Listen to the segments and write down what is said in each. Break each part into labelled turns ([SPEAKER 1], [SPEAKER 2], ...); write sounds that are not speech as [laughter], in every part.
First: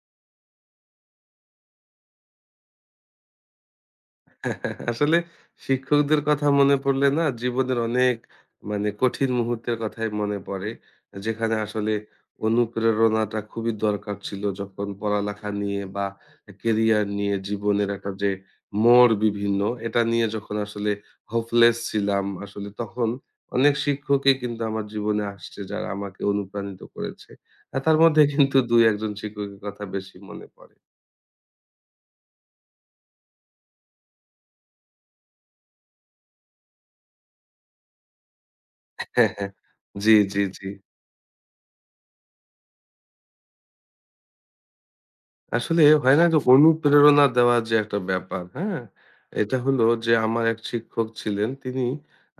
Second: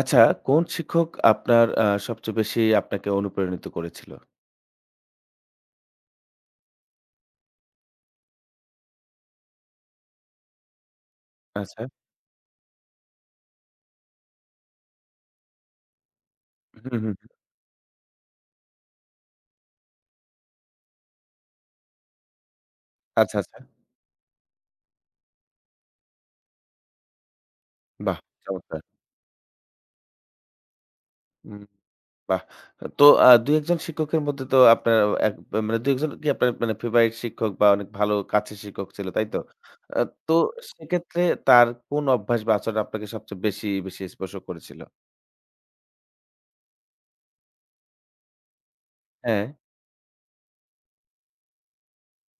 [SPEAKER 1] আচ্ছা, কোন শিক্ষক আপনার সবচেয়ে বেশি আপনাকে অনুপ্রাণিত করেছিল?
[SPEAKER 2] [laughs] আসলে শিক্ষকদের কথা মনে পড়লে না জীবনের অনেক মানে কঠিন মুহূর্তের কথাই মনে পড়ে। যেখানে
[SPEAKER 1] আচ্ছা।
[SPEAKER 2] আসলে অনুপ্রেরণাটা খুবই দরকার ছিল যখন পড়ালেখা নিয়ে বা
[SPEAKER 1] হুম,
[SPEAKER 2] কেরিয়ার
[SPEAKER 1] হুম।
[SPEAKER 2] নিয়ে জীবনের একটা যে মোড় বিভিন্ন এটা নিয়ে যখন আসলে হোপলেস ছিলাম আসলে তখন
[SPEAKER 1] আচ্ছা, আচ্ছা।
[SPEAKER 2] অনেক শিক্ষকই কিন্তু আমার জীবনে আসছে যারা আমাকে অনুপ্রাণিত করেছে। আর তার
[SPEAKER 1] বাহ!
[SPEAKER 2] মধ্যে কিন্তু
[SPEAKER 1] চমৎকার।
[SPEAKER 2] ২-১ জন শিক্ষকের কথা বেশি মনে পড়ে।
[SPEAKER 1] হুম, বাহ! তো ২-১ জন শিক্ষকের মধ্যে তো আপনার এক মানে ২-১ জন কি আপনার মানে ফেভারিট শিক্ষক বা অনেক ভালো কাছের শিক্ষক ছিল, তাই তো?
[SPEAKER 2] [laughs]
[SPEAKER 1] আ
[SPEAKER 2] জি,
[SPEAKER 1] তো
[SPEAKER 2] জি, জি।
[SPEAKER 1] সেক্ষেত্রে তার কোন অভ্যাস বা আচরণ আপনাকে সবচেয়ে বেশি, বেশি স্পর্শ করেছিল?
[SPEAKER 2] আসলে হয় না যে অনুপ্রেরণা দেওয়ার যে একটা ব্যাপার, হ্যাঁ?
[SPEAKER 1] হ্যাঁ।
[SPEAKER 2] এটা হলো যে আমার এক শিক্ষক ছিলেন। তিনি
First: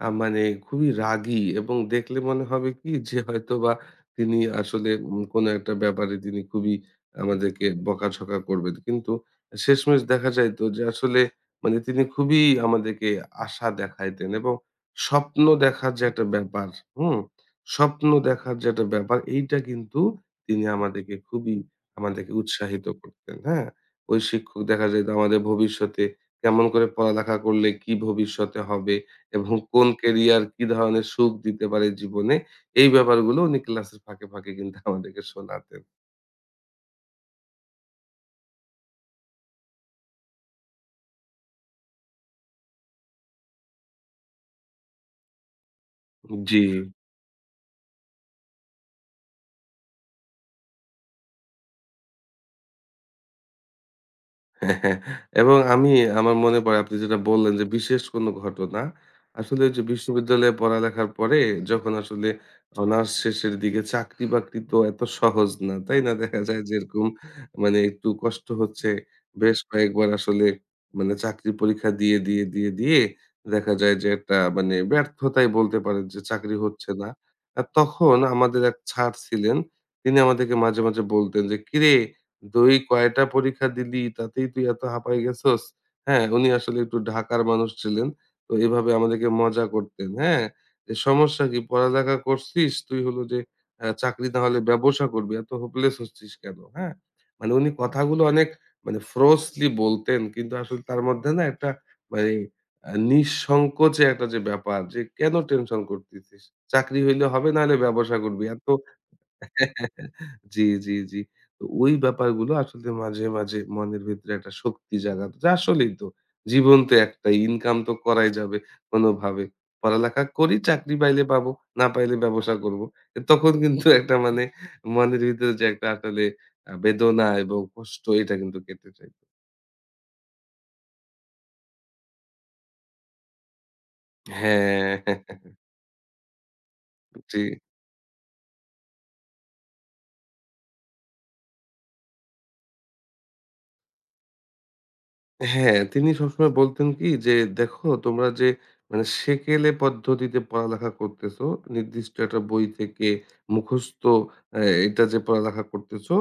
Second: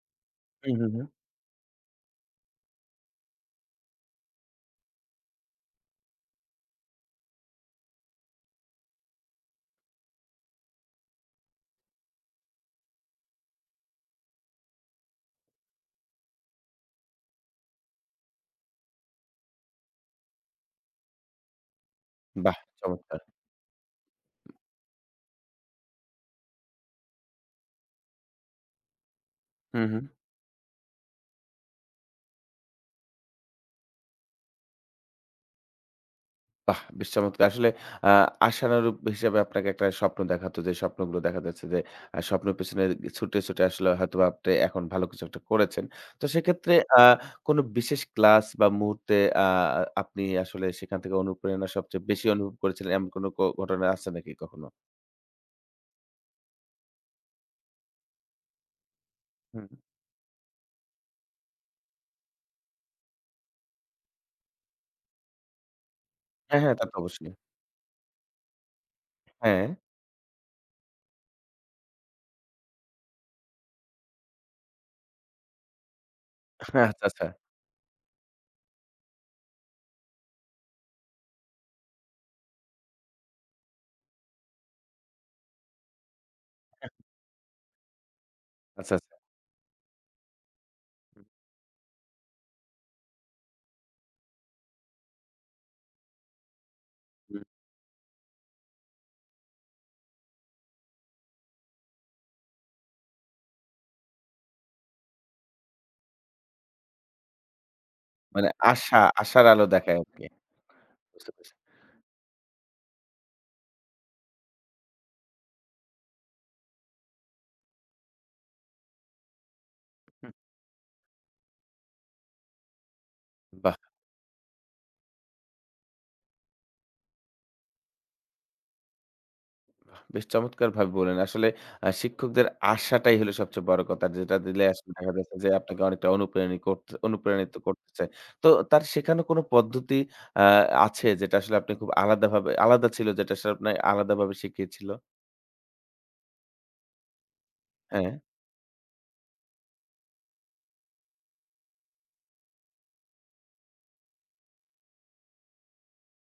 [SPEAKER 2] মানে
[SPEAKER 1] হুম,
[SPEAKER 2] খুবই
[SPEAKER 1] হুম, হুম।
[SPEAKER 2] রাগী এবং দেখলে মনে হবে কি যে হয়তোবা তিনি আসলে কোনো একটা ব্যাপারে তিনি খুবই আমাদেরকে বকাঝকা করবেন। কিন্তু শেষমেশ দেখা যাইত যে আসলে মানে তিনি খুবই আমাদেরকে আশা দেখাইতেন এবং স্বপ্ন দেখার যে একটা ব্যাপার, হুম? স্বপ্ন দেখার যে একটা ব্যাপার এইটা কিন্তু তিনি আমাদেরকে খুবই আমাদেরকে
[SPEAKER 1] বাহ!
[SPEAKER 2] উৎসাহিত
[SPEAKER 1] চমৎকার।
[SPEAKER 2] করতেন, হ্যাঁ? ওই শিক্ষক দেখা যেত আমাদের ভবিষ্যতে কেমন করে পড়ালেখা করলে কি ভবিষ্যতে হবে এবং
[SPEAKER 1] হুম,
[SPEAKER 2] কোন
[SPEAKER 1] হুম।
[SPEAKER 2] কেরিয়ার কি ধরনের সুখ দিতে পারে জীবনে, এই ব্যাপারগুলো উনি ক্লাসের ফাঁকে, ফাঁকে কিন্তু আমাদেরকে শোনাতেন।
[SPEAKER 1] বাহ! বেশ চমৎকার। আসলে আ আশানুরূপ হিসাবে আপনাকে একটা স্বপ্ন দেখাতো যে স্বপ্নগুলো দেখা যাচ্ছে যে স্বপ্নের পেছনে ছুটে, ছুটে আসলে হয়তোবা আপনি এখন ভালো কিছু একটা করেছেন। তো
[SPEAKER 2] জি।
[SPEAKER 1] সেক্ষেত্রে আ কোনো বিশেষ ক্লাস বা মুহূর্তে আ আপনি আসলে সেখান থেকে অনুপ্রেরণা সবচেয়ে বেশি অনুভব করেছিলেন এমন কোনো ঘটনা আছে নাকি কখনো?
[SPEAKER 2] হ্যাঁ, হ্যাঁ। এবং আমি আমার মনে পড়ে আপনি যেটা বললেন যে বিশেষ কোনো ঘটনা। আসলে
[SPEAKER 1] হুম।
[SPEAKER 2] ওই যে বিশ্ববিদ্যালয়ে পড়ালেখার পরে যখন আসলে অনার্স শেষের দিকে চাকরি-বাকরি তো এত সহজ না। তাই না? দেখা
[SPEAKER 1] হ্যাঁ,
[SPEAKER 2] যায় যে
[SPEAKER 1] হ্যাঁ, তা তো
[SPEAKER 2] এরকম
[SPEAKER 1] অবশ্যই।
[SPEAKER 2] মানে একটু কষ্ট হচ্ছে। বেশ
[SPEAKER 1] হ্যাঁ।
[SPEAKER 2] কয়েকবার আসলে মানে চাকরি পরীক্ষা দিয়ে, দিয়ে, দিয়ে, দিয়ে দেখা যায় যে একটা মানে ব্যর্থতাই বলতে পারেন যে চাকরি
[SPEAKER 1] আচ্ছা,
[SPEAKER 2] হচ্ছে না।
[SPEAKER 1] আচ্ছা,
[SPEAKER 2] আর তখন আমাদের এক স্যার ছিলেন। তিনি আমাদেরকে মাঝে, মাঝে বলতেন যে, "কিরে তুই কয়টা পরীক্ষা দিলি? তাতেই তুই এত হাঁপায় গেছস?" হ্যাঁ, উনি আসলে একটু ঢাকার মানুষ ছিলেন। তো এভাবে
[SPEAKER 1] আচ্ছা, আচ্ছা।
[SPEAKER 2] আমাদেরকে মজা করতেন, হ্যাঁ? যে,
[SPEAKER 1] হুম,
[SPEAKER 2] "সমস্যা কি? পড়ালেখা করছিস? তুই হলো যে চাকরি না হলে ব্যবসা করবি। এত হোপলেস হচ্ছিস কেন?" হ্যাঁ?
[SPEAKER 1] হুম।
[SPEAKER 2] মানে উনি কথাগুলো অনেক মানে ফ্রোসলি বলতেন। কিন্তু আসলে তার মধ্যে না একটা মানে নিঃসংকোচে একটা যে ব্যাপার যে, "কেন টেনশন করতেছিস? চাকরি হইলে হবে, না হলে ব্যবসা করবি।
[SPEAKER 1] মানে
[SPEAKER 2] এত
[SPEAKER 1] আশা, আশার আলো দেখায় আরকি।
[SPEAKER 2] জি, জি, জি।
[SPEAKER 1] বুঝতে পেরেছি।
[SPEAKER 2] তো ওই ব্যাপারগুলো আসলে মাঝে, মাঝে মনের ভিতরে একটা শক্তি জাগাত। যে আসলেই তো জীবন তো একটাই, ইনকাম তো করাই যাবে কোনোভাবে। পড়ালেখা
[SPEAKER 1] হুম।
[SPEAKER 2] করি, চাকরি পাইলে পাবো, না পাইলে ব্যবসা করব। তখন
[SPEAKER 1] বাহ!
[SPEAKER 2] কিন্তু একটা মানে মনের ভিতরে যে একটা আসলে বেদনা এবং কষ্ট এটা কিন্তু কেটে যায়।
[SPEAKER 1] বেশ চমৎকারভাবে বললেন। আসলে শিক্ষকদের আশাটাই হলো সবচেয়ে বড় কথা। যেটা দিলে আসলে
[SPEAKER 2] হ্যাঁ,
[SPEAKER 1] দেখা যাচ্ছে যে
[SPEAKER 2] [laughs]
[SPEAKER 1] আপনাকে অনেকটা
[SPEAKER 2] জি।
[SPEAKER 1] অনুপ্রাণিত করতেছে। তো তার শেখানো কোনো পদ্ধতি আ আছে যেটা আসলে আপনি খুব আলাদা ছিল যেটা আসলে আপনার আলাদাভাবে শিখিয়েছিল?
[SPEAKER 2] হ্যাঁ, তিনি সবসময় বলতেন কি যে, "দেখো
[SPEAKER 1] হ্যাঁ,
[SPEAKER 2] তোমরা যে মানে সেকেলে পদ্ধতিতে পড়ালেখা করতেছো, নির্দিষ্ট একটা বই থেকে মুখস্থ এটা যে পড়ালেখা করতেছো,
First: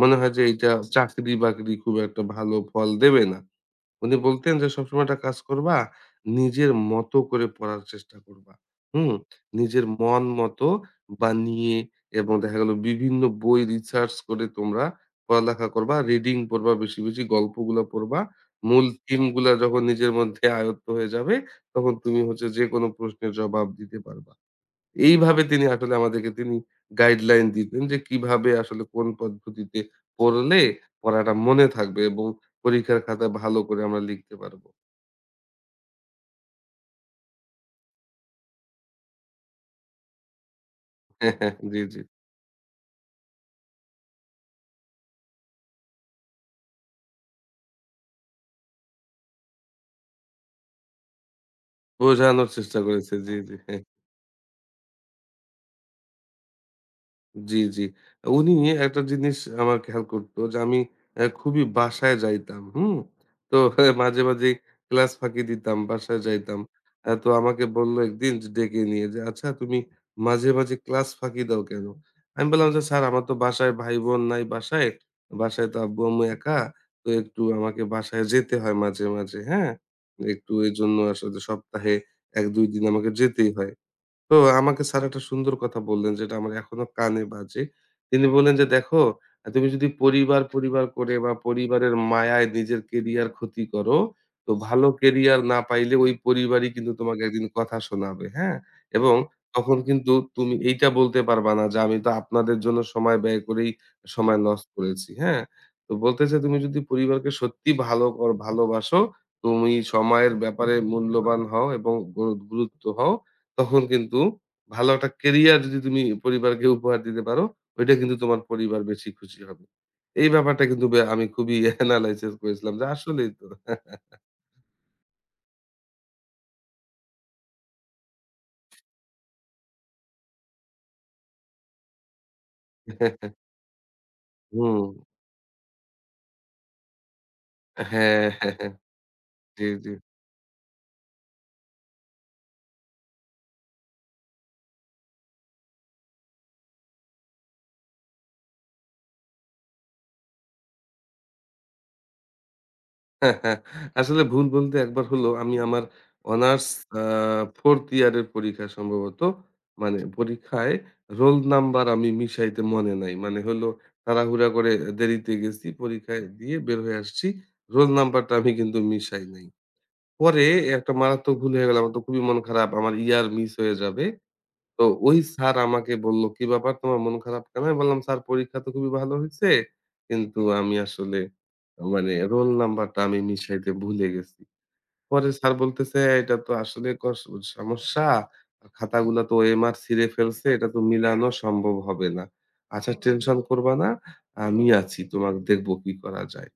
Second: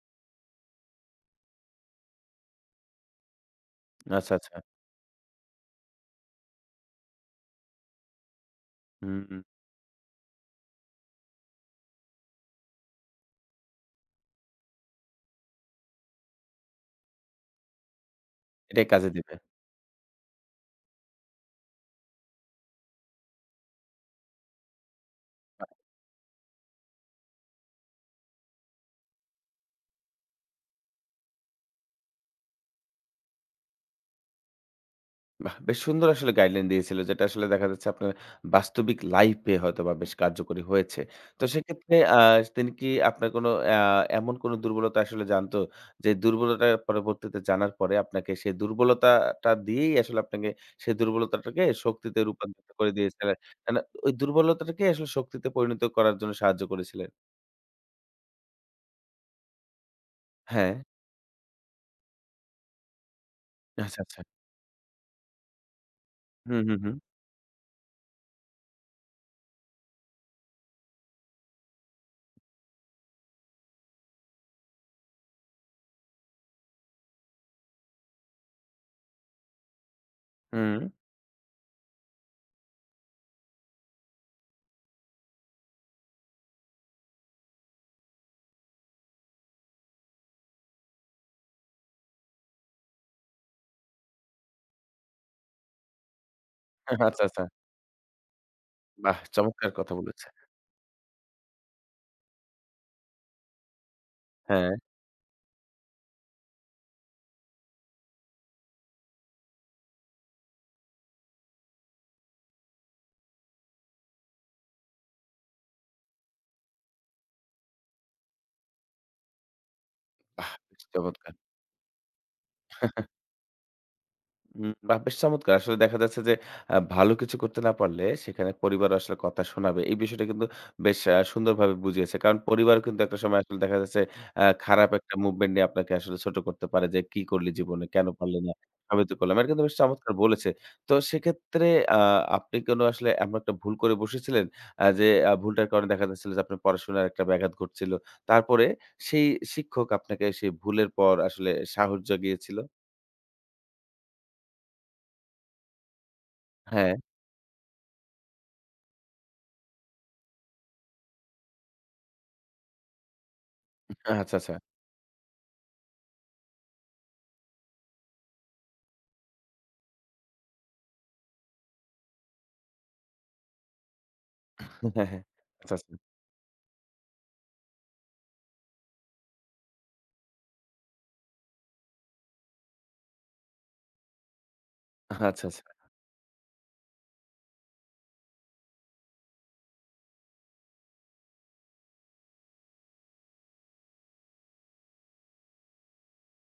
[SPEAKER 2] মনে হয় যে এইটা চাকরি-বাকরি খুব একটা ভালো ফল দেবে না।" উনি
[SPEAKER 1] আচ্ছা,
[SPEAKER 2] বলতেন
[SPEAKER 1] আচ্ছা।
[SPEAKER 2] যে সবসময় একটা কাজ করবা, নিজের মতো করে পড়ার চেষ্টা করবা। হুম?
[SPEAKER 1] হুম, হুম,
[SPEAKER 2] নিজের মন মতো বানিয়ে এবং দেখা গেল বিভিন্ন বই রিসার্চ করে তোমরা পড়ালেখা করবা, রিডিং পড়বা বেশি, বেশি গল্পগুলা পড়বা। মূল
[SPEAKER 1] এটাই কাজে
[SPEAKER 2] থিম
[SPEAKER 1] দিবে।
[SPEAKER 2] গুলা যখন নিজের মধ্যে আয়ত্ত হয়ে যাবে, তখন তুমি হচ্ছে যেকোনো প্রশ্নের জবাব দিতে পারবা। এইভাবে তিনি আসলে আমাদেরকে তিনি গাইডলাইন দিতেন যে কিভাবে আসলে কোন পদ্ধতিতে পড়লে পড়াটা মনে থাকবে এবং পরীক্ষার খাতায় ভালো করে আমরা লিখতে পারবো।
[SPEAKER 1] বাহ! বেশ সুন্দর আসলে গাইডলাইন দিয়েছিল যেটা আসলে দেখা যাচ্ছে আপনার বাস্তবিক লাইফে হয়তোবা বেশ কার্যকরী হয়েছে। তো
[SPEAKER 2] [laughs] জি,
[SPEAKER 1] সেক্ষেত্রে
[SPEAKER 2] জি।
[SPEAKER 1] তিনি কি আপনার কোনো এমন কোনো দুর্বলতা আসলে জানতো যে দুর্বলতার পরবর্তীতে জানার পরে আপনাকে সেই দুর্বলতাটা দিয়েই আসলে আপনাকে সেই দুর্বলতাটাকে শক্তিতে
[SPEAKER 2] বোঝানোর
[SPEAKER 1] রূপান্তরিত
[SPEAKER 2] চেষ্টা
[SPEAKER 1] করে
[SPEAKER 2] করেছে। জি,
[SPEAKER 1] দিয়েছিলেন।
[SPEAKER 2] জি।
[SPEAKER 1] মানে ওই দুর্বলতাটাকে আসলে শক্তিতে পরিণত করার জন্য সাহায্য করেছিলেন।
[SPEAKER 2] জি, জি। উনি একটা জিনিস আমার খেয়াল করতো যে
[SPEAKER 1] হ্যাঁ।
[SPEAKER 2] আমি খুবই বাসায় যাইতাম, হুম? তো [laughs]
[SPEAKER 1] আচ্ছা, আচ্ছা।
[SPEAKER 2] মাঝে, মাঝেই ক্লাস ফাঁকি দিতাম, বাসায়
[SPEAKER 1] হুম,
[SPEAKER 2] যাইতাম।
[SPEAKER 1] হুম, হুম।
[SPEAKER 2] তো আমাকে বলল একদিন যে ডেকে নিয়ে যে, "আচ্ছা তুমি মাঝে, মাঝে ক্লাস ফাঁকি দাও কেন?" আমি বললাম যে, "স্যার আমার তো বাসায় ভাই-বোন নাই বাসায়। বাসায় তো আব্বু-আম্মু একা। তো একটু আমাকে বাসায় যেতে হয় মাঝে, মাঝে, হ্যাঁ? একটু
[SPEAKER 1] হুম।
[SPEAKER 2] এজন্য আসলে সপ্তাহে ১-২ দিন আমাকে যেতেই হয়।" তো আমাকে স্যার একটা সুন্দর কথা বললেন যেটা আমার এখনো কানে বাজে। তিনি বললেন যে, "দেখো তুমি যদি পরিবার, পরিবার করে বা পরিবারের মায়ায় নিজের কেরিয়ার ক্ষতি করো, তো ভালো কেরিয়ার না পাইলে ওই পরিবারই কিন্তু তোমাকে
[SPEAKER 1] আচ্ছা, আচ্ছা।
[SPEAKER 2] একদিন কথা শোনাবে।" হ্যাঁ? এবং
[SPEAKER 1] বাহ! চমৎকার
[SPEAKER 2] তখন
[SPEAKER 1] কথা
[SPEAKER 2] কিন্তু
[SPEAKER 1] বলেছে।
[SPEAKER 2] তুমি এইটা বলতে পারবা না যে, "আমি তো আপনাদের জন্য সময় ব্যয় করেই সময় লস
[SPEAKER 1] হ্যাঁ,
[SPEAKER 2] করেছি।" হ্যাঁ? তো বলতেছে, "তুমি যদি পরিবারকে সত্যি ভালোবাসো, তুমি সময়ের ব্যাপারে মূল্যবান হও এবং গুরুত্ব হও" তখন কিন্তু ভালো একটা কেরিয়ার যদি তুমি পরিবারকে উপহার দিতে পারো, ওইটা কিন্তু তোমার পরিবার বেশি খুশি হবে। এই
[SPEAKER 1] বাহ!
[SPEAKER 2] ব্যাপারটা
[SPEAKER 1] বেশ
[SPEAKER 2] কিন্তু আমি
[SPEAKER 1] চমৎকার।
[SPEAKER 2] খুবই [laughs] এনালাইসিস করেছিলাম যে আসলেই তো।
[SPEAKER 1] বাহ! বেশ চমৎকার। আসলে দেখা যাচ্ছে যে ভালো কিছু করতে না পারলে সেখানে পরিবারও আসলে কথা শোনাবে। এই বিষয়টা কিন্তু বেশ সুন্দরভাবে বুঝিয়েছে। কারণ পরিবারও কিন্তু একটা সময়
[SPEAKER 2] [laughs]
[SPEAKER 1] আসলে দেখা যাচ্ছে
[SPEAKER 2] হুম।
[SPEAKER 1] খারাপ একটা মুভমেন্ট নিয়ে আপনাকে আসলে ছোট করতে পারে যে, "কি করলি জীবনে? কেন
[SPEAKER 2] হ্যাঁ,
[SPEAKER 1] পারলি
[SPEAKER 2] হ্যাঁ,
[SPEAKER 1] না?
[SPEAKER 2] হ্যাঁ।
[SPEAKER 1] সবই তো করলাম।" এটা কিন্তু
[SPEAKER 2] জি,
[SPEAKER 1] বেশ
[SPEAKER 2] জি।
[SPEAKER 1] চমৎকার বলেছে। তো সেক্ষেত্রে আ আপনি কোনো আসলে এমন একটা ভুল করে বসেছিলেন যে ভুলটার কারণে দেখা যাচ্ছিল যে আপনার পড়াশোনার একটা ব্যাঘাত ঘটছিল। তারপরে সেই শিক্ষক আপনাকে সেই ভুলের পর আসলে সাহস জাগিয়েছিল?
[SPEAKER 2] হ্যাঁ, হ্যাঁ। আসলে ভুল বলতে একবার হলো আমি আমার অনার্স
[SPEAKER 1] হ্যাঁ,
[SPEAKER 2] আ 4th ইয়ারের পরীক্ষা সম্ভবত। মানে পরীক্ষায় রোল নাম্বার আমি মিশাইতে মনে নাই। মানে হলো
[SPEAKER 1] আচ্ছা,
[SPEAKER 2] তাড়াহুড়া
[SPEAKER 1] আচ্ছা।
[SPEAKER 2] করে দেরিতে গেছি, পরীক্ষায় দিয়ে বের হয়ে আসছি। রোল নাম্বারটা আমি কিন্তু মিশাই নাই। পরে একটা মারাত্মক ভুল হয়ে গেল। আমার তো খুবই মন খারাপ। আমার ইয়ার মিস হয়ে যাবে। তো
[SPEAKER 1] হ্যাঁ,
[SPEAKER 2] ওই
[SPEAKER 1] হ্যাঁ।
[SPEAKER 2] স্যার
[SPEAKER 1] আচ্ছা,
[SPEAKER 2] আমাকে
[SPEAKER 1] আচ্ছা।
[SPEAKER 2] বলল, "কি ব্যাপার তোমার মন খারাপ কেন?" আমি বললাম, "স্যার পরীক্ষা তো খুবই ভালো হইছে। কিন্তু আমি আসলে মানে রোল নাম্বারটা আমি মিশাইতে ভুলে গেছি।" পরে
[SPEAKER 1] আচ্ছা,
[SPEAKER 2] স্যার
[SPEAKER 1] আচ্ছা।
[SPEAKER 2] বলতেছে, "এটা তো আসলে সমস্যা। খাতাগুলা তো এমআর ছিঁড়ে ফেলছে। এটা তো মিলানো সম্ভব হবে না। আচ্ছা টেনশন করবা না। আমি আছি। তোমাকে দেখব কি করা যায়।"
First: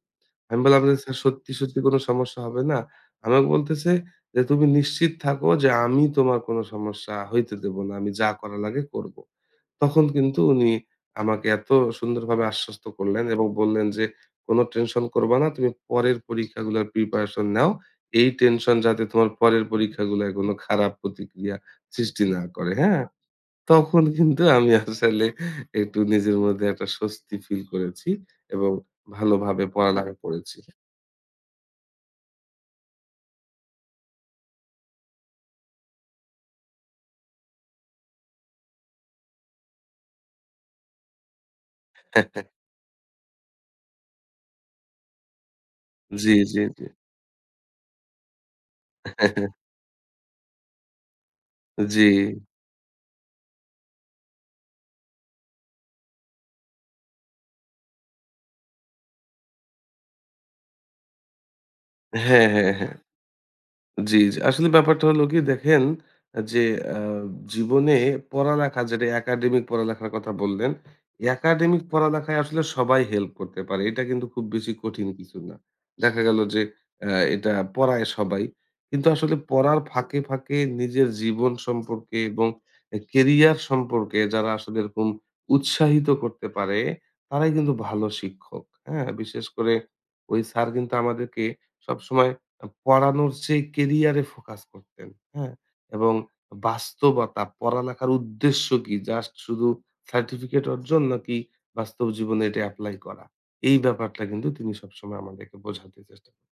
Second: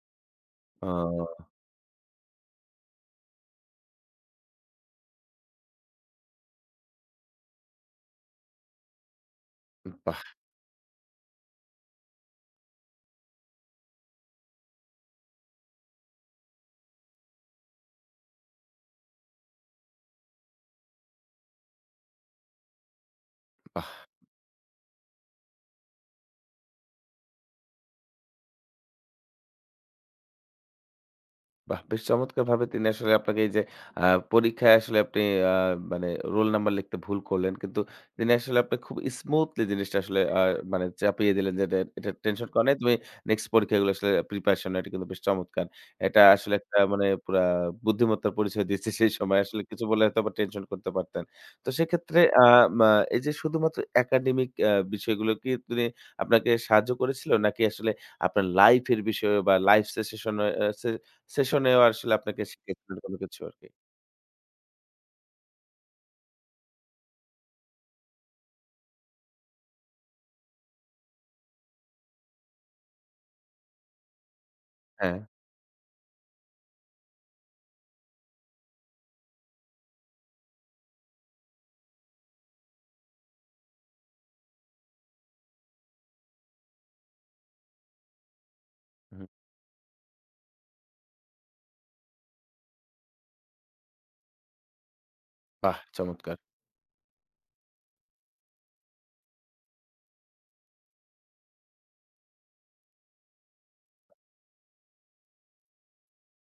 [SPEAKER 2] আমি বললাম যে, "স্যার
[SPEAKER 1] ও
[SPEAKER 2] সত্যি, সত্যি কোনো সমস্যা হবে না?" আমাকে বলতেছে যে, "তুমি নিশ্চিত থাকো যে আমি তোমার কোনো সমস্যা হইতে দেব না। আমি যা করা লাগে করব।" তখন
[SPEAKER 1] বাহ!
[SPEAKER 2] কিন্তু উনি আমাকে এত সুন্দরভাবে আশ্বস্ত করলেন এবং বললেন যে, "কোনো টেনশন করবা না। তুমি পরের পরীক্ষাগুলার প্রিপারেশন নাও। এই টেনশন যাতে তোমার পরের পরীক্ষাগুলায় কোনো খারাপ প্রতিক্রিয়া সৃষ্টি না করে।" হ্যাঁ?
[SPEAKER 1] বাহ!
[SPEAKER 2] তখন কিন্তু আমি আসলে একটু নিজের মধ্যে একটা স্বস্তি ফিল করেছি এবং ভালোভাবে পড়ালেখা করেছি।
[SPEAKER 1] বাহ! বেশ চমৎকারভাবে তিনি আসলে আপনাকে এই যে আ পরীক্ষায় আসলে আপনি আ মানে রোল নাম্বার লিখতে ভুল করলেন। কিন্তু তিনি আসলে আপনি খুব স্মুথলি জিনিসটা আসলে মানে চাপিয়ে দিলেন যে, "এটা এটার টেনশন করা নাই। তুমি নেক্সট পরীক্ষাগুলো আসলে প্রিপারেশন নাও।" এটা কিন্তু বেশ চমৎকার। এটা
[SPEAKER 2] জি,
[SPEAKER 1] আসলে
[SPEAKER 2] জি,
[SPEAKER 1] একটা
[SPEAKER 2] জি।
[SPEAKER 1] মানে পুরা বুদ্ধিমত্তার পরিচয় দিচ্ছে সেই সময়। আসলে কিছু বললে হয়তোবা টেনশন করতে পারতেন। তো
[SPEAKER 2] জি।
[SPEAKER 1] সেক্ষেত্রে আ মা এই যে শুধুমাত্র একাডেমিক বিষয়গুলো কি তিনি আপনাকে সাহায্য করেছিল? নাকি আসলে আপনার লাইফ এর বিষয়ে বা লাইফ সেসেশন এ সে সেশনেও আসলে আপনাকে
[SPEAKER 2] হ্যাঁ, হ্যাঁ, হ্যাঁ।
[SPEAKER 1] শিখিয়েছিলেন কোনো কিছু আরকি।
[SPEAKER 2] জি, জি। আসলে ব্যাপারটা হলো কি দেখেন যে আ জীবনে পড়ালেখা যেটা একাডেমিক পড়ালেখার কথা বললেন, একাডেমিক পড়ালেখায় আসলে সবাই হেল্প করতে পারে। এটা কিন্তু খুব বেশি কঠিন
[SPEAKER 1] হ্যাঁ।
[SPEAKER 2] কিছু না। দেখা গেল যে আ এটা পড়ায় সবাই। কিন্তু আসলে পড়ার ফাঁকে, ফাঁকে নিজের জীবন সম্পর্কে এবং কেরিয়ার সম্পর্কে যারা আসলে এরকম উৎসাহিত করতে পারে, তারাই কিন্তু ভালো শিক্ষক। হ্যাঁ?
[SPEAKER 1] হুম।
[SPEAKER 2] বিশেষ করে ওই স্যার কিন্তু আমাদেরকে সবসময় পড়ানোর চেয়ে কেরিয়ারে ফোকাস করতেন। হ্যাঁ?
[SPEAKER 1] বাহ!
[SPEAKER 2] এবং
[SPEAKER 1] চমৎকার!
[SPEAKER 2] বাস্তবতা, পড়ালেখার উদ্দেশ্য কি? জাস্ট শুধু সার্টিফিকেট অর্জন নাকি বাস্তব জীবনে এটা এপ্লাই করা? এই ব্যাপারটা কিন্তু তিনি সবসময় আমাদেরকে বোঝাতে চেষ্টা করেন।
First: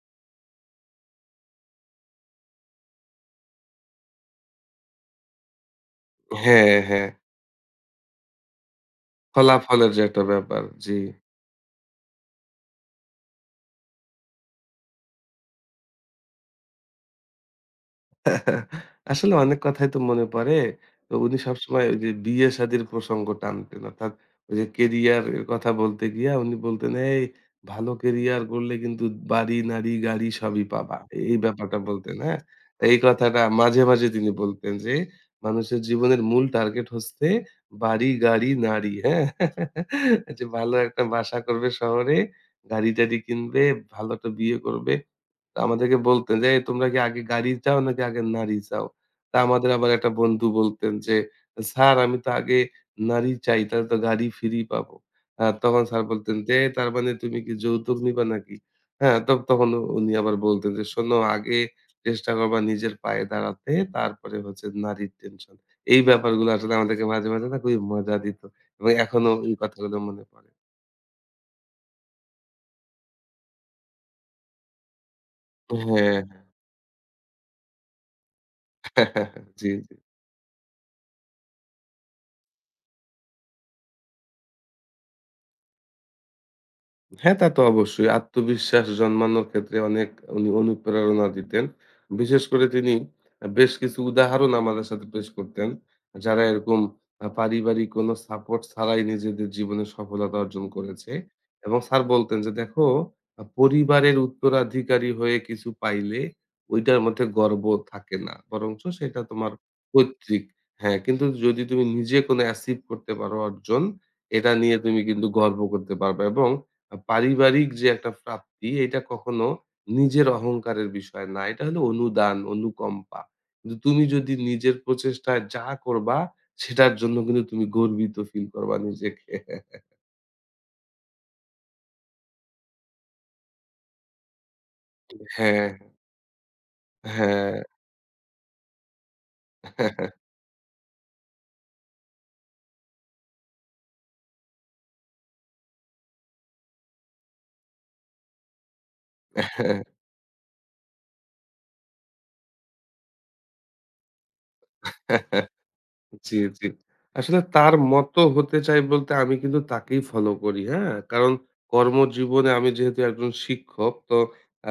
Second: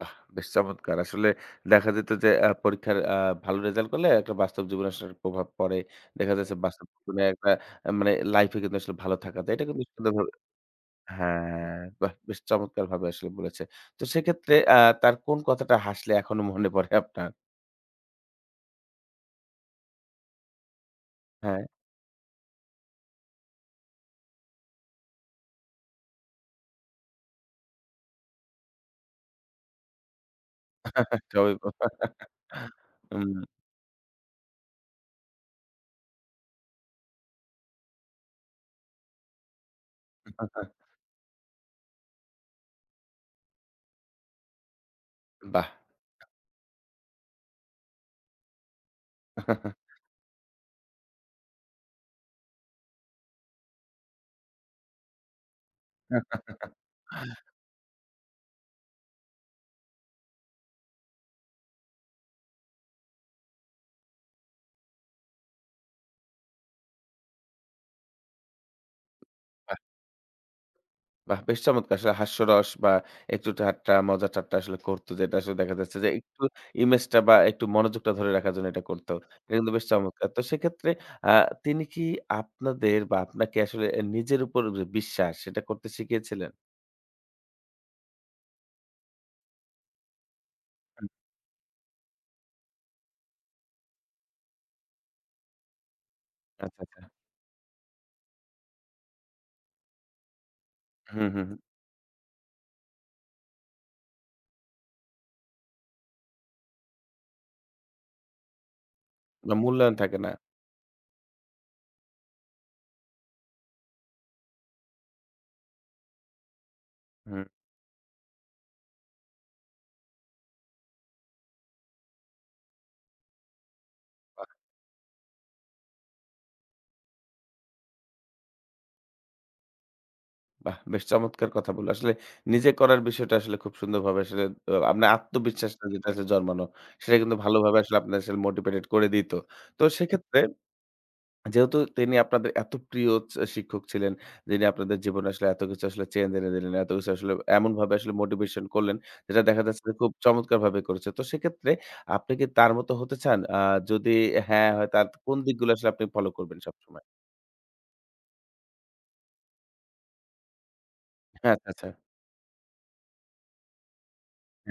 [SPEAKER 1] বাহ! বেশ চমৎকার! আসলে দেখা যেত যে পরীক্ষার ভালো রেজাল্ট করলে একটা বাস্তব জীবনে আসলে একটা প্রভাব পড়ে। দেখা যাচ্ছে
[SPEAKER 2] হ্যাঁ,
[SPEAKER 1] বাস্তব
[SPEAKER 2] হ্যাঁ।
[SPEAKER 1] জীবনে একটা মানে লাইফে কিন্তু আসলে ভালো থাকা যায়। এটা কিন্তু
[SPEAKER 2] ফলাফলের যে একটা
[SPEAKER 1] সুন্দরভাবে
[SPEAKER 2] ব্যাপার। জি।
[SPEAKER 1] হ্যাঁ, বাহ! বেশ চমৎকারভাবে আসলে বলেছে। তো সেক্ষেত্রে তার কোন কথাটা হাসলে এখনো মনে পড়ে আপনার?
[SPEAKER 2] আসলে অনেক কথাই তো মনে পড়ে। তো উনি
[SPEAKER 1] হ্যাঁ,
[SPEAKER 2] সবসময় ওই যে বিয়ে-শাদির প্রসঙ্গ টানতেন। অর্থাৎ ওই যে কেরিয়ার এর কথা বলতে গিয়া উনি বলতেন, "এই ভালো কেরিয়ার করলে কিন্তু বাড়ি, নাড়ি, গাড়ি সবই পাবা।"
[SPEAKER 1] [laughs]
[SPEAKER 2] এই
[SPEAKER 1] স্বাভাবিক
[SPEAKER 2] ব্যাপারটা
[SPEAKER 1] কথা।
[SPEAKER 2] বলতেন, হ্যাঁ? তো এই
[SPEAKER 1] হুম,
[SPEAKER 2] কথাটা মাঝে, মাঝে তিনি বলতেন যে, "মানুষের জীবনের মূল টার্গেট হচ্ছে বাড়ি, গাড়ি, নারী।" হ্যাঁ? যে ভালো একটা বাসা করবে শহরে, গাড়ি-টাড়ি কিনবে, ভালো একটা বিয়ে করবে। আমাদেরকে বলতেন যে, "এই তোমরা কি আগে গাড়ি চাও নাকি আগে নারী চাও?" তা আমাদের
[SPEAKER 1] বাহ!
[SPEAKER 2] আবার একটা বন্ধু বলতেন যে, "স্যার আমি তো আগে নারী চাই, তাহলে তো গাড়ি ফ্রি পাবো।" তখন স্যার বলতেন যে, "এই তার মানে তুমি কি যৌতুক নিবা নাকি?" হ্যাঁ? তো তখন উনি আবার বলতেন যে, "শোনো আগে চেষ্টা করবা নিজের পায়ে দাঁড়াতে, তারপরে হচ্ছে নারীর টেনশন।" এই ব্যাপারগুলো আসলে আমাদেরকে মাঝে, মাঝে না খুবই মজা দিত। এবং এখনো এই কথাগুলো মনে পড়ে।
[SPEAKER 1] বাহ! বেশ চমৎকার! আসলে হাস্যরস বা একটু ঠাট্টা, মজা-ঠাট্টা আসলে করতো যেটা আসলে দেখা যাচ্ছে যে
[SPEAKER 2] হ্যাঁ,
[SPEAKER 1] একটু ইমেজটা বা একটু মনোযোগটা ধরে রাখার জন্য এটা করতো। এটা
[SPEAKER 2] [laughs] জি।
[SPEAKER 1] কিন্তু বেশ চমৎকার। তো সেক্ষেত্রে আ তিনি কি আপনাদের বা আপনাকে আসলে এ নিজের উপর যে বিশ্বাস সেটা করতে শিখিয়েছিলেন?
[SPEAKER 2] হ্যাঁ, তা তো অবশ্যই। আত্মবিশ্বাস জন্মানোর ক্ষেত্রে অনেক উনি
[SPEAKER 1] হুম।
[SPEAKER 2] অনুপ্রেরণা দিতেন। বিশেষ করে তিনি বেশ কিছু উদাহরণ আমাদের সাথে পেশ করতেন, যারা এরকম
[SPEAKER 1] আচ্ছা, আচ্ছা।
[SPEAKER 2] পারিবারিক কোনো সাপোর্ট ছাড়াই নিজেদের জীবনে সফলতা অর্জন করেছে।
[SPEAKER 1] হুম, হুম,
[SPEAKER 2] এবং
[SPEAKER 1] হুম।
[SPEAKER 2] স্যার বলতেন যে, "দেখো, পরিবারের উত্তরাধিকারী হয়ে কিছু পাইলে ঐটার মধ্যে গর্ব থাকে না। বরঞ্চ সেটা তোমার
[SPEAKER 1] বা মূল্যায়ন থাকে না।
[SPEAKER 2] পৈতৃক। হ্যাঁ, কিন্তু যদি তুমি নিজে কোনো অ্যাচিভ করতে পারো অর্জন, এটা নিয়ে তুমি কিন্তু গর্ব করতে পারবা।" এবং
[SPEAKER 1] হুম,
[SPEAKER 2] পারিবারিক যে একটা প্রাপ্তি এটা কখনো নিজের অহংকারের বিষয় না। এটা হলো অনুদান, অনুকম্পা। কিন্তু তুমি যদি
[SPEAKER 1] বাহ!
[SPEAKER 2] নিজের প্রচেষ্টায় যা করবা সেটার জন্য কিন্তু তুমি গর্বিত ফিল করবা নিজেকে।
[SPEAKER 1] বাহ! বেশ চমৎকার কথা বলল। আসলে নিজে করার বিষয়টা আসলে খুব সুন্দরভাবে আসলে আপনার
[SPEAKER 2] হ্যাঁ,
[SPEAKER 1] আত্মবিশ্বাসটা যেটা আসলে জন্মানো সেটা কিন্তু
[SPEAKER 2] হ্যাঁ।
[SPEAKER 1] ভালোভাবে আসলে আপনার আসলে মোটিভেটেড করে দিত। তো হুম। সেক্ষেত্রে যেহেতু তিনি আপনাদের এত প্রিয় শিক্ষক ছিলেন, যিনি আপনাদের জীবনে আসলে এত কিছু আসলে চেঞ্জ এনে দিলেন, এত কিছু আসলে এমনভাবে আসলে মোটিভেশন করলেন, যেটা দেখা
[SPEAKER 2] হ্যাঁ
[SPEAKER 1] যাচ্ছে যে খুব চমৎকারভাবে করেছে। তো সেক্ষেত্রে আপনি কি তার মতো হতে চান? যদি হ্যাঁ হয়, তার কোন দিকগুলো আসলে আপনি ফলো
[SPEAKER 2] জি,
[SPEAKER 1] করবেন
[SPEAKER 2] জি।
[SPEAKER 1] সবসময়?
[SPEAKER 2] আসলে তার মতো হতে চাই বলতে আমি কিন্তু তাকেই ফলো করি, হ্যাঁ? কারণ
[SPEAKER 1] হ্যাঁ, আচ্ছা, আচ্ছা।
[SPEAKER 2] কর্মজীবনে আমি যেহেতু একজন শিক্ষক তো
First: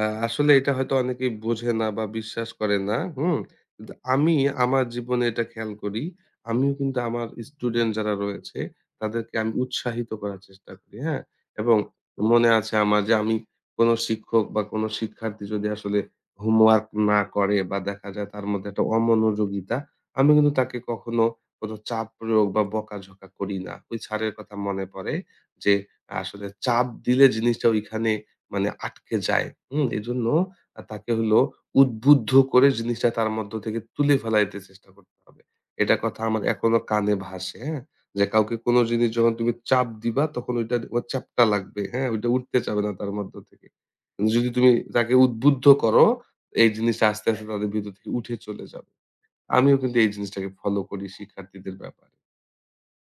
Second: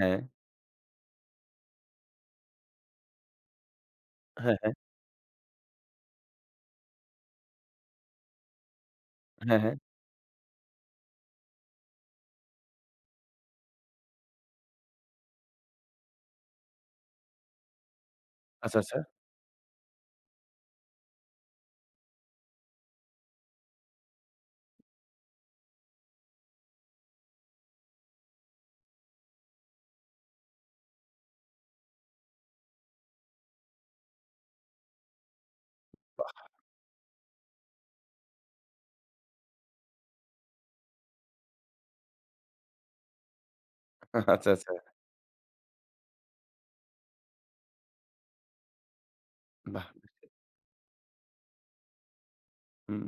[SPEAKER 2] আসলে এটা হয়তো অনেকেই বোঝে না বা বিশ্বাস করে না, হুম? কিন্তু আমি
[SPEAKER 1] হ্যাঁ, হ্যাঁ,
[SPEAKER 2] আমার জীবনে এটা খেয়াল করি। আমিও কিন্তু আমার স্টুডেন্ট যারা রয়েছে তাদেরকে আমি
[SPEAKER 1] হ্যাঁ, হ্যাঁ।
[SPEAKER 2] উৎসাহিত করার চেষ্টা করি, হ্যাঁ? এবং মনে আছে আমার যে আমি কোন শিক্ষক বা কোন শিক্ষার্থী যদি আসলে হোমওয়ার্ক না করে বা দেখা যায় তার মধ্যে
[SPEAKER 1] আচ্ছা,
[SPEAKER 2] একটা
[SPEAKER 1] আচ্ছা।
[SPEAKER 2] অমনোযোগিতা, আমি কিন্তু তাকে কখনো কোনো চাপ প্রয়োগ বা বকাঝকা করি না। ওই স্যারের কথা মনে পড়ে যে, আসলে চাপ দিলে জিনিসটা ওইখানে মানে আটকে যায়। হুম? এজন্য তাকে হলো উদ্বুদ্ধ করে জিনিসটা তার মধ্য থেকে তুলে ফেলাইতে চেষ্টা করতে হবে। এটা কথা
[SPEAKER 1] বাহ!
[SPEAKER 2] আমার এখনো কানে ভাসে, হ্যাঁ? যে কাউকে কোনো জিনিস যখন তুমি চাপ দিবা তখন ওইটা ওর চ্যাপ্টা লাগবে, হ্যাঁ? ওইটা উঠতে চাবে না তার মধ্য থেকে। কিন্তু যদি
[SPEAKER 1] আচ্ছা,
[SPEAKER 2] তুমি
[SPEAKER 1] আচ্ছা।
[SPEAKER 2] তাকে উদ্বুদ্ধ করো, এই জিনিসটা আস্তে, আস্তে তাদের ভিতর থেকে উঠে চলে যাবে। আমিও
[SPEAKER 1] বাহ!
[SPEAKER 2] কিন্তু এই জিনিসটাকে ফলো করি শিক্ষার্থীদের ব্যাপারে।
[SPEAKER 1] হুম,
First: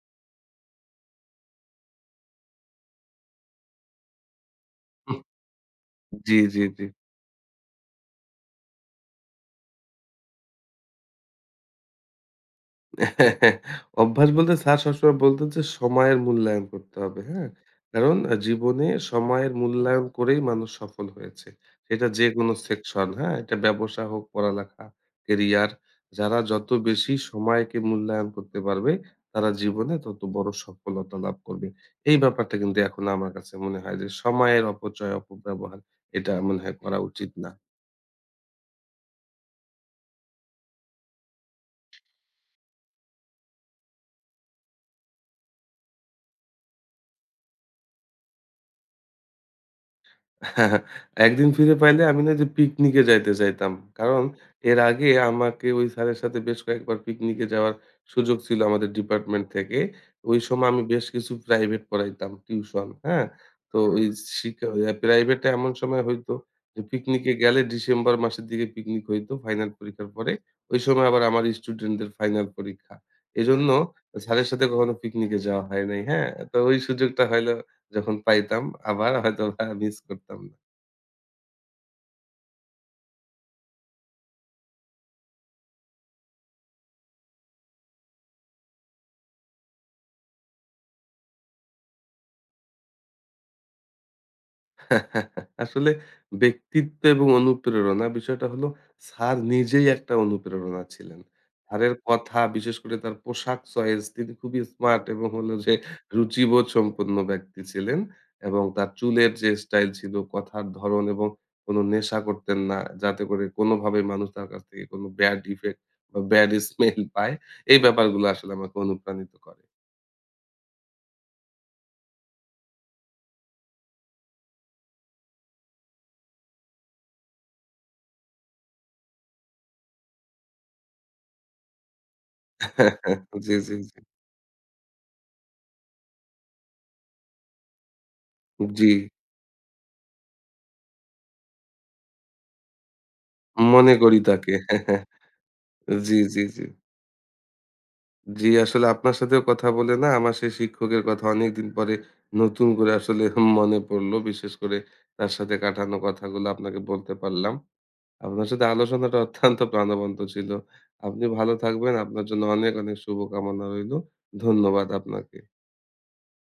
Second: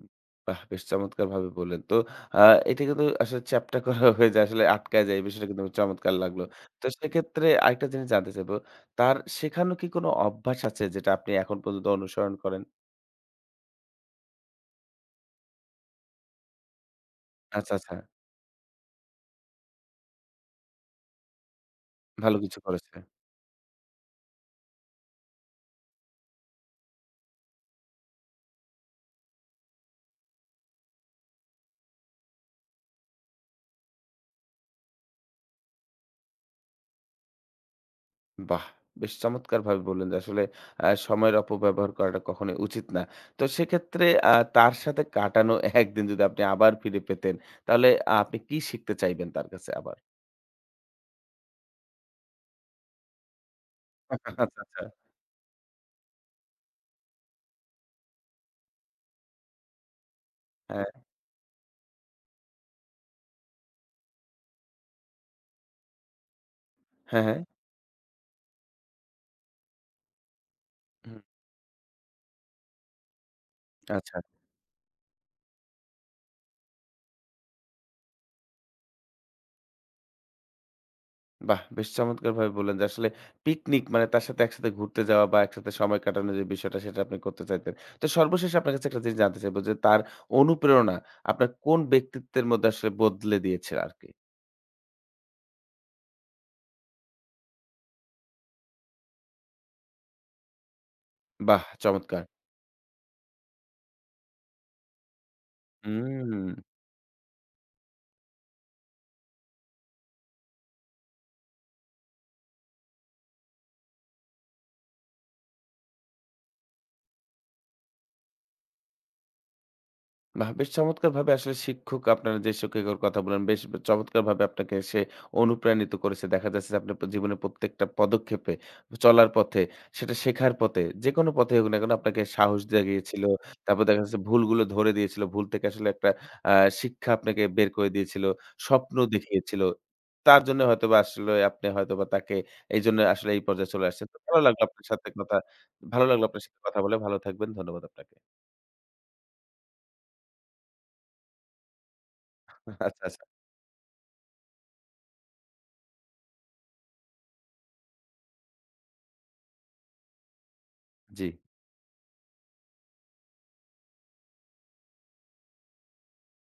[SPEAKER 1] বাহ! বেশ চমৎকারভাবে বললেন। তো আ এটা কিন্তু আসলে চ্যাপ্টা করা [laughs] হয়ে যায়, আসলে আটকায় যায়।
[SPEAKER 2] হুম।
[SPEAKER 1] এই বিষয়টা কিন্তু আমার চমৎকার
[SPEAKER 2] জি,
[SPEAKER 1] লাগলো।
[SPEAKER 2] জি, জি।
[SPEAKER 1] তো সেক্ষেত্রে আরেকটা জিনিস জানতে চাইবো, তার শেখানো কি কোনো অভ্যাস আছে যেটা আপনি এখন পর্যন্ত অনুসরণ করেন?
[SPEAKER 2] [laughs] অভ্যাস বলতে স্যার সবসময় বলতেন যে সময়ের মূল্যায়ন করতে হবে, হ্যাঁ?
[SPEAKER 1] আচ্ছা, আচ্ছা।
[SPEAKER 2] কারণ জীবনে সময়ের মূল্যায়ন করেই মানুষ সফল হয়েছে। সেটা
[SPEAKER 1] ভালো
[SPEAKER 2] যেকোনো
[SPEAKER 1] কিছু করেছে।
[SPEAKER 2] সেকশন, হ্যাঁ? এটা ব্যবসা হোক, পড়ালেখা, ক্যারিয়ার। যারা যত বেশি সময়কে মূল্যায়ন করতে পারবে, তারা জীবনে তত বড় সফলতা লাভ করবে। এই ব্যাপারটা কিন্তু এখন আমার কাছে মনে হয় যে সময়ের অপচয়, অপব্যবহার এটা মনে হয় করা উচিত না।
[SPEAKER 1] বাহ! বেশ চমৎকারভাবে বললেন যে আসলে সময়ের অপব্যবহার করাটা কখনোই উচিত না। তো সেক্ষেত্রে তার সাথে কাটানো [laughs] একদিন যদি আপনি আবার ফিরে পেতেন, তাহলে আহ, আপনি কি শিখতে চাইবেন তার কাছে আবার?
[SPEAKER 2] একদিন ফিরে পাইলে আমি না যে পিকনিকে যাইতে চাইতাম। কারণ
[SPEAKER 1] আচ্ছা,
[SPEAKER 2] এর
[SPEAKER 1] আচ্ছা।
[SPEAKER 2] আগে আমাকে ওই স্যারের সাথে বেশ কয়েকবার পিকনিকে যাওয়ার সুযোগ ছিল আমাদের ডিপার্টমেন্ট থেকে। ওই সময় আমি
[SPEAKER 1] হ্যাঁ,
[SPEAKER 2] বেশ কিছু প্রাইভেট পড়াইতাম টিউশন, হ্যাঁ? তো ওই হুম। শিকা ইয়া প্রাইভেটে এমন সময় হইতো যে
[SPEAKER 1] হ্যাঁ,
[SPEAKER 2] পিকনিকে
[SPEAKER 1] হ্যাঁ।
[SPEAKER 2] গেলে ডিসেম্বর মাসের দিকে পিকনিক হইতো ফাইনাল পরীক্ষার পরে। ওই সময়
[SPEAKER 1] হুম,
[SPEAKER 2] আবার আমার স্টুডেন্টদের ফাইনাল পরীক্ষা। এজন্য
[SPEAKER 1] আচ্ছা।
[SPEAKER 2] স্যারের সাথে কখনো পিকনিকে যাওয়া হয় নাই, হ্যাঁ? তো ওই সুযোগটা হইলো যখন পাইতাম আবার হয়তোবা মিস করতাম না।
[SPEAKER 1] বাহ! বেশ চমৎকারভাবে বললেন যে আসলে পিকনিক মানে তার সাথে একসাথে ঘুরতে যাওয়া বা একসাথে সময় কাটানোর যে বিষয়টা সেটা আপনি করতে চাইতেন। তো সর্বশেষে আপনার কাছে একটা জিনিস জানতে চাইবো যে তার অনুপ্রেরণা আপনার কোন ব্যক্তিত্বের মধ্যে আসলে বদলে দিয়েছে আরকি?
[SPEAKER 2] আসলে ব্যক্তিত্ব এবং অনুপ্রেরণা বিষয়টা হলো স্যার নিজেই একটা অনুপ্রেরণা ছিলেন।
[SPEAKER 1] বাহ!
[SPEAKER 2] স্যারের
[SPEAKER 1] চমৎকার।
[SPEAKER 2] কথা বিশেষ করে তার পোশাক চয়েস তিনি খুবই স্মার্ট এবং হলো যে
[SPEAKER 1] হুম।
[SPEAKER 2] রুচিবোধ সম্পন্ন ব্যক্তি ছিলেন এবং তার চুলের যে স্টাইল ছিল, কথার ধরন এবং কোনো নেশা করতেন না। যাতে করে কোনোভাবে মানুষ তার কাছ থেকে কোনো ব্যাড ইফেক্ট বা ব্যাড স্মেল পায়। এই ব্যাপারগুলো আসলে আমাকে অনুপ্রাণিত করে।
[SPEAKER 1] বাহ! বেশ চমৎকারভাবে আসলে শিক্ষক আপনারা যে শিক্ষকের কথা বললেন, বেশ চমৎকারভাবে আপনাকে সে অনুপ্রাণিত করেছে। দেখা যাচ্ছে যে আপনার জীবনের প্রত্যেকটা পদক্ষেপে, চলার পথে, সেটা শেখার পথে, যেকোনো পথেই হোক না কেন আপনাকে সাহস জাগিয়েছিল।
[SPEAKER 2] [laughs] জি, জি,
[SPEAKER 1] তারপর
[SPEAKER 2] জি।
[SPEAKER 1] দেখা যাচ্ছে ভুলগুলো ধরে দিয়েছিল। ভুল থেকে আসলে একটা আ শিক্ষা আপনাকে বের করে দিয়েছিল।
[SPEAKER 2] জি,
[SPEAKER 1] স্বপ্ন দেখিয়েছিল। তার জন্য হয়তোবা আসলে আপনি হয়তোবা তাকে এইজন্য আসলে এই পর্যায়ে চলে
[SPEAKER 2] মনে
[SPEAKER 1] আসছেন। তো
[SPEAKER 2] করি
[SPEAKER 1] ভালো
[SPEAKER 2] তাকে।
[SPEAKER 1] লাগলো
[SPEAKER 2] হ্যাঁ,
[SPEAKER 1] আপনার
[SPEAKER 2] হ্যাঁ।
[SPEAKER 1] সাথে কথা ভালো
[SPEAKER 2] জি,
[SPEAKER 1] লাগলো
[SPEAKER 2] জি,
[SPEAKER 1] আপনার সাথে
[SPEAKER 2] জি।
[SPEAKER 1] কথা বলে। ভালো থাকবেন। ধন্যবাদ আপনাকে।
[SPEAKER 2] জি, আসলে আপনার সাথেও কথা বলে না আমার সেই শিক্ষকের কথা অনেকদিন পরে নতুন করে
[SPEAKER 1] আচ্ছা,
[SPEAKER 2] আসলে
[SPEAKER 1] আচ্ছা।
[SPEAKER 2] মনে পড়লো। বিশেষ করে তার সাথে কাটানো কথাগুলো আপনাকে বলতে পারলাম। আপনার সাথে আলোচনাটা অত্যন্ত প্রাণবন্ত ছিল। আপনি
[SPEAKER 1] জি।
[SPEAKER 2] ভালো থাকবেন। আপনার জন্য অনেক, অনেক শুভকামনা রইলো। ধন্যবাদ আপনাকে।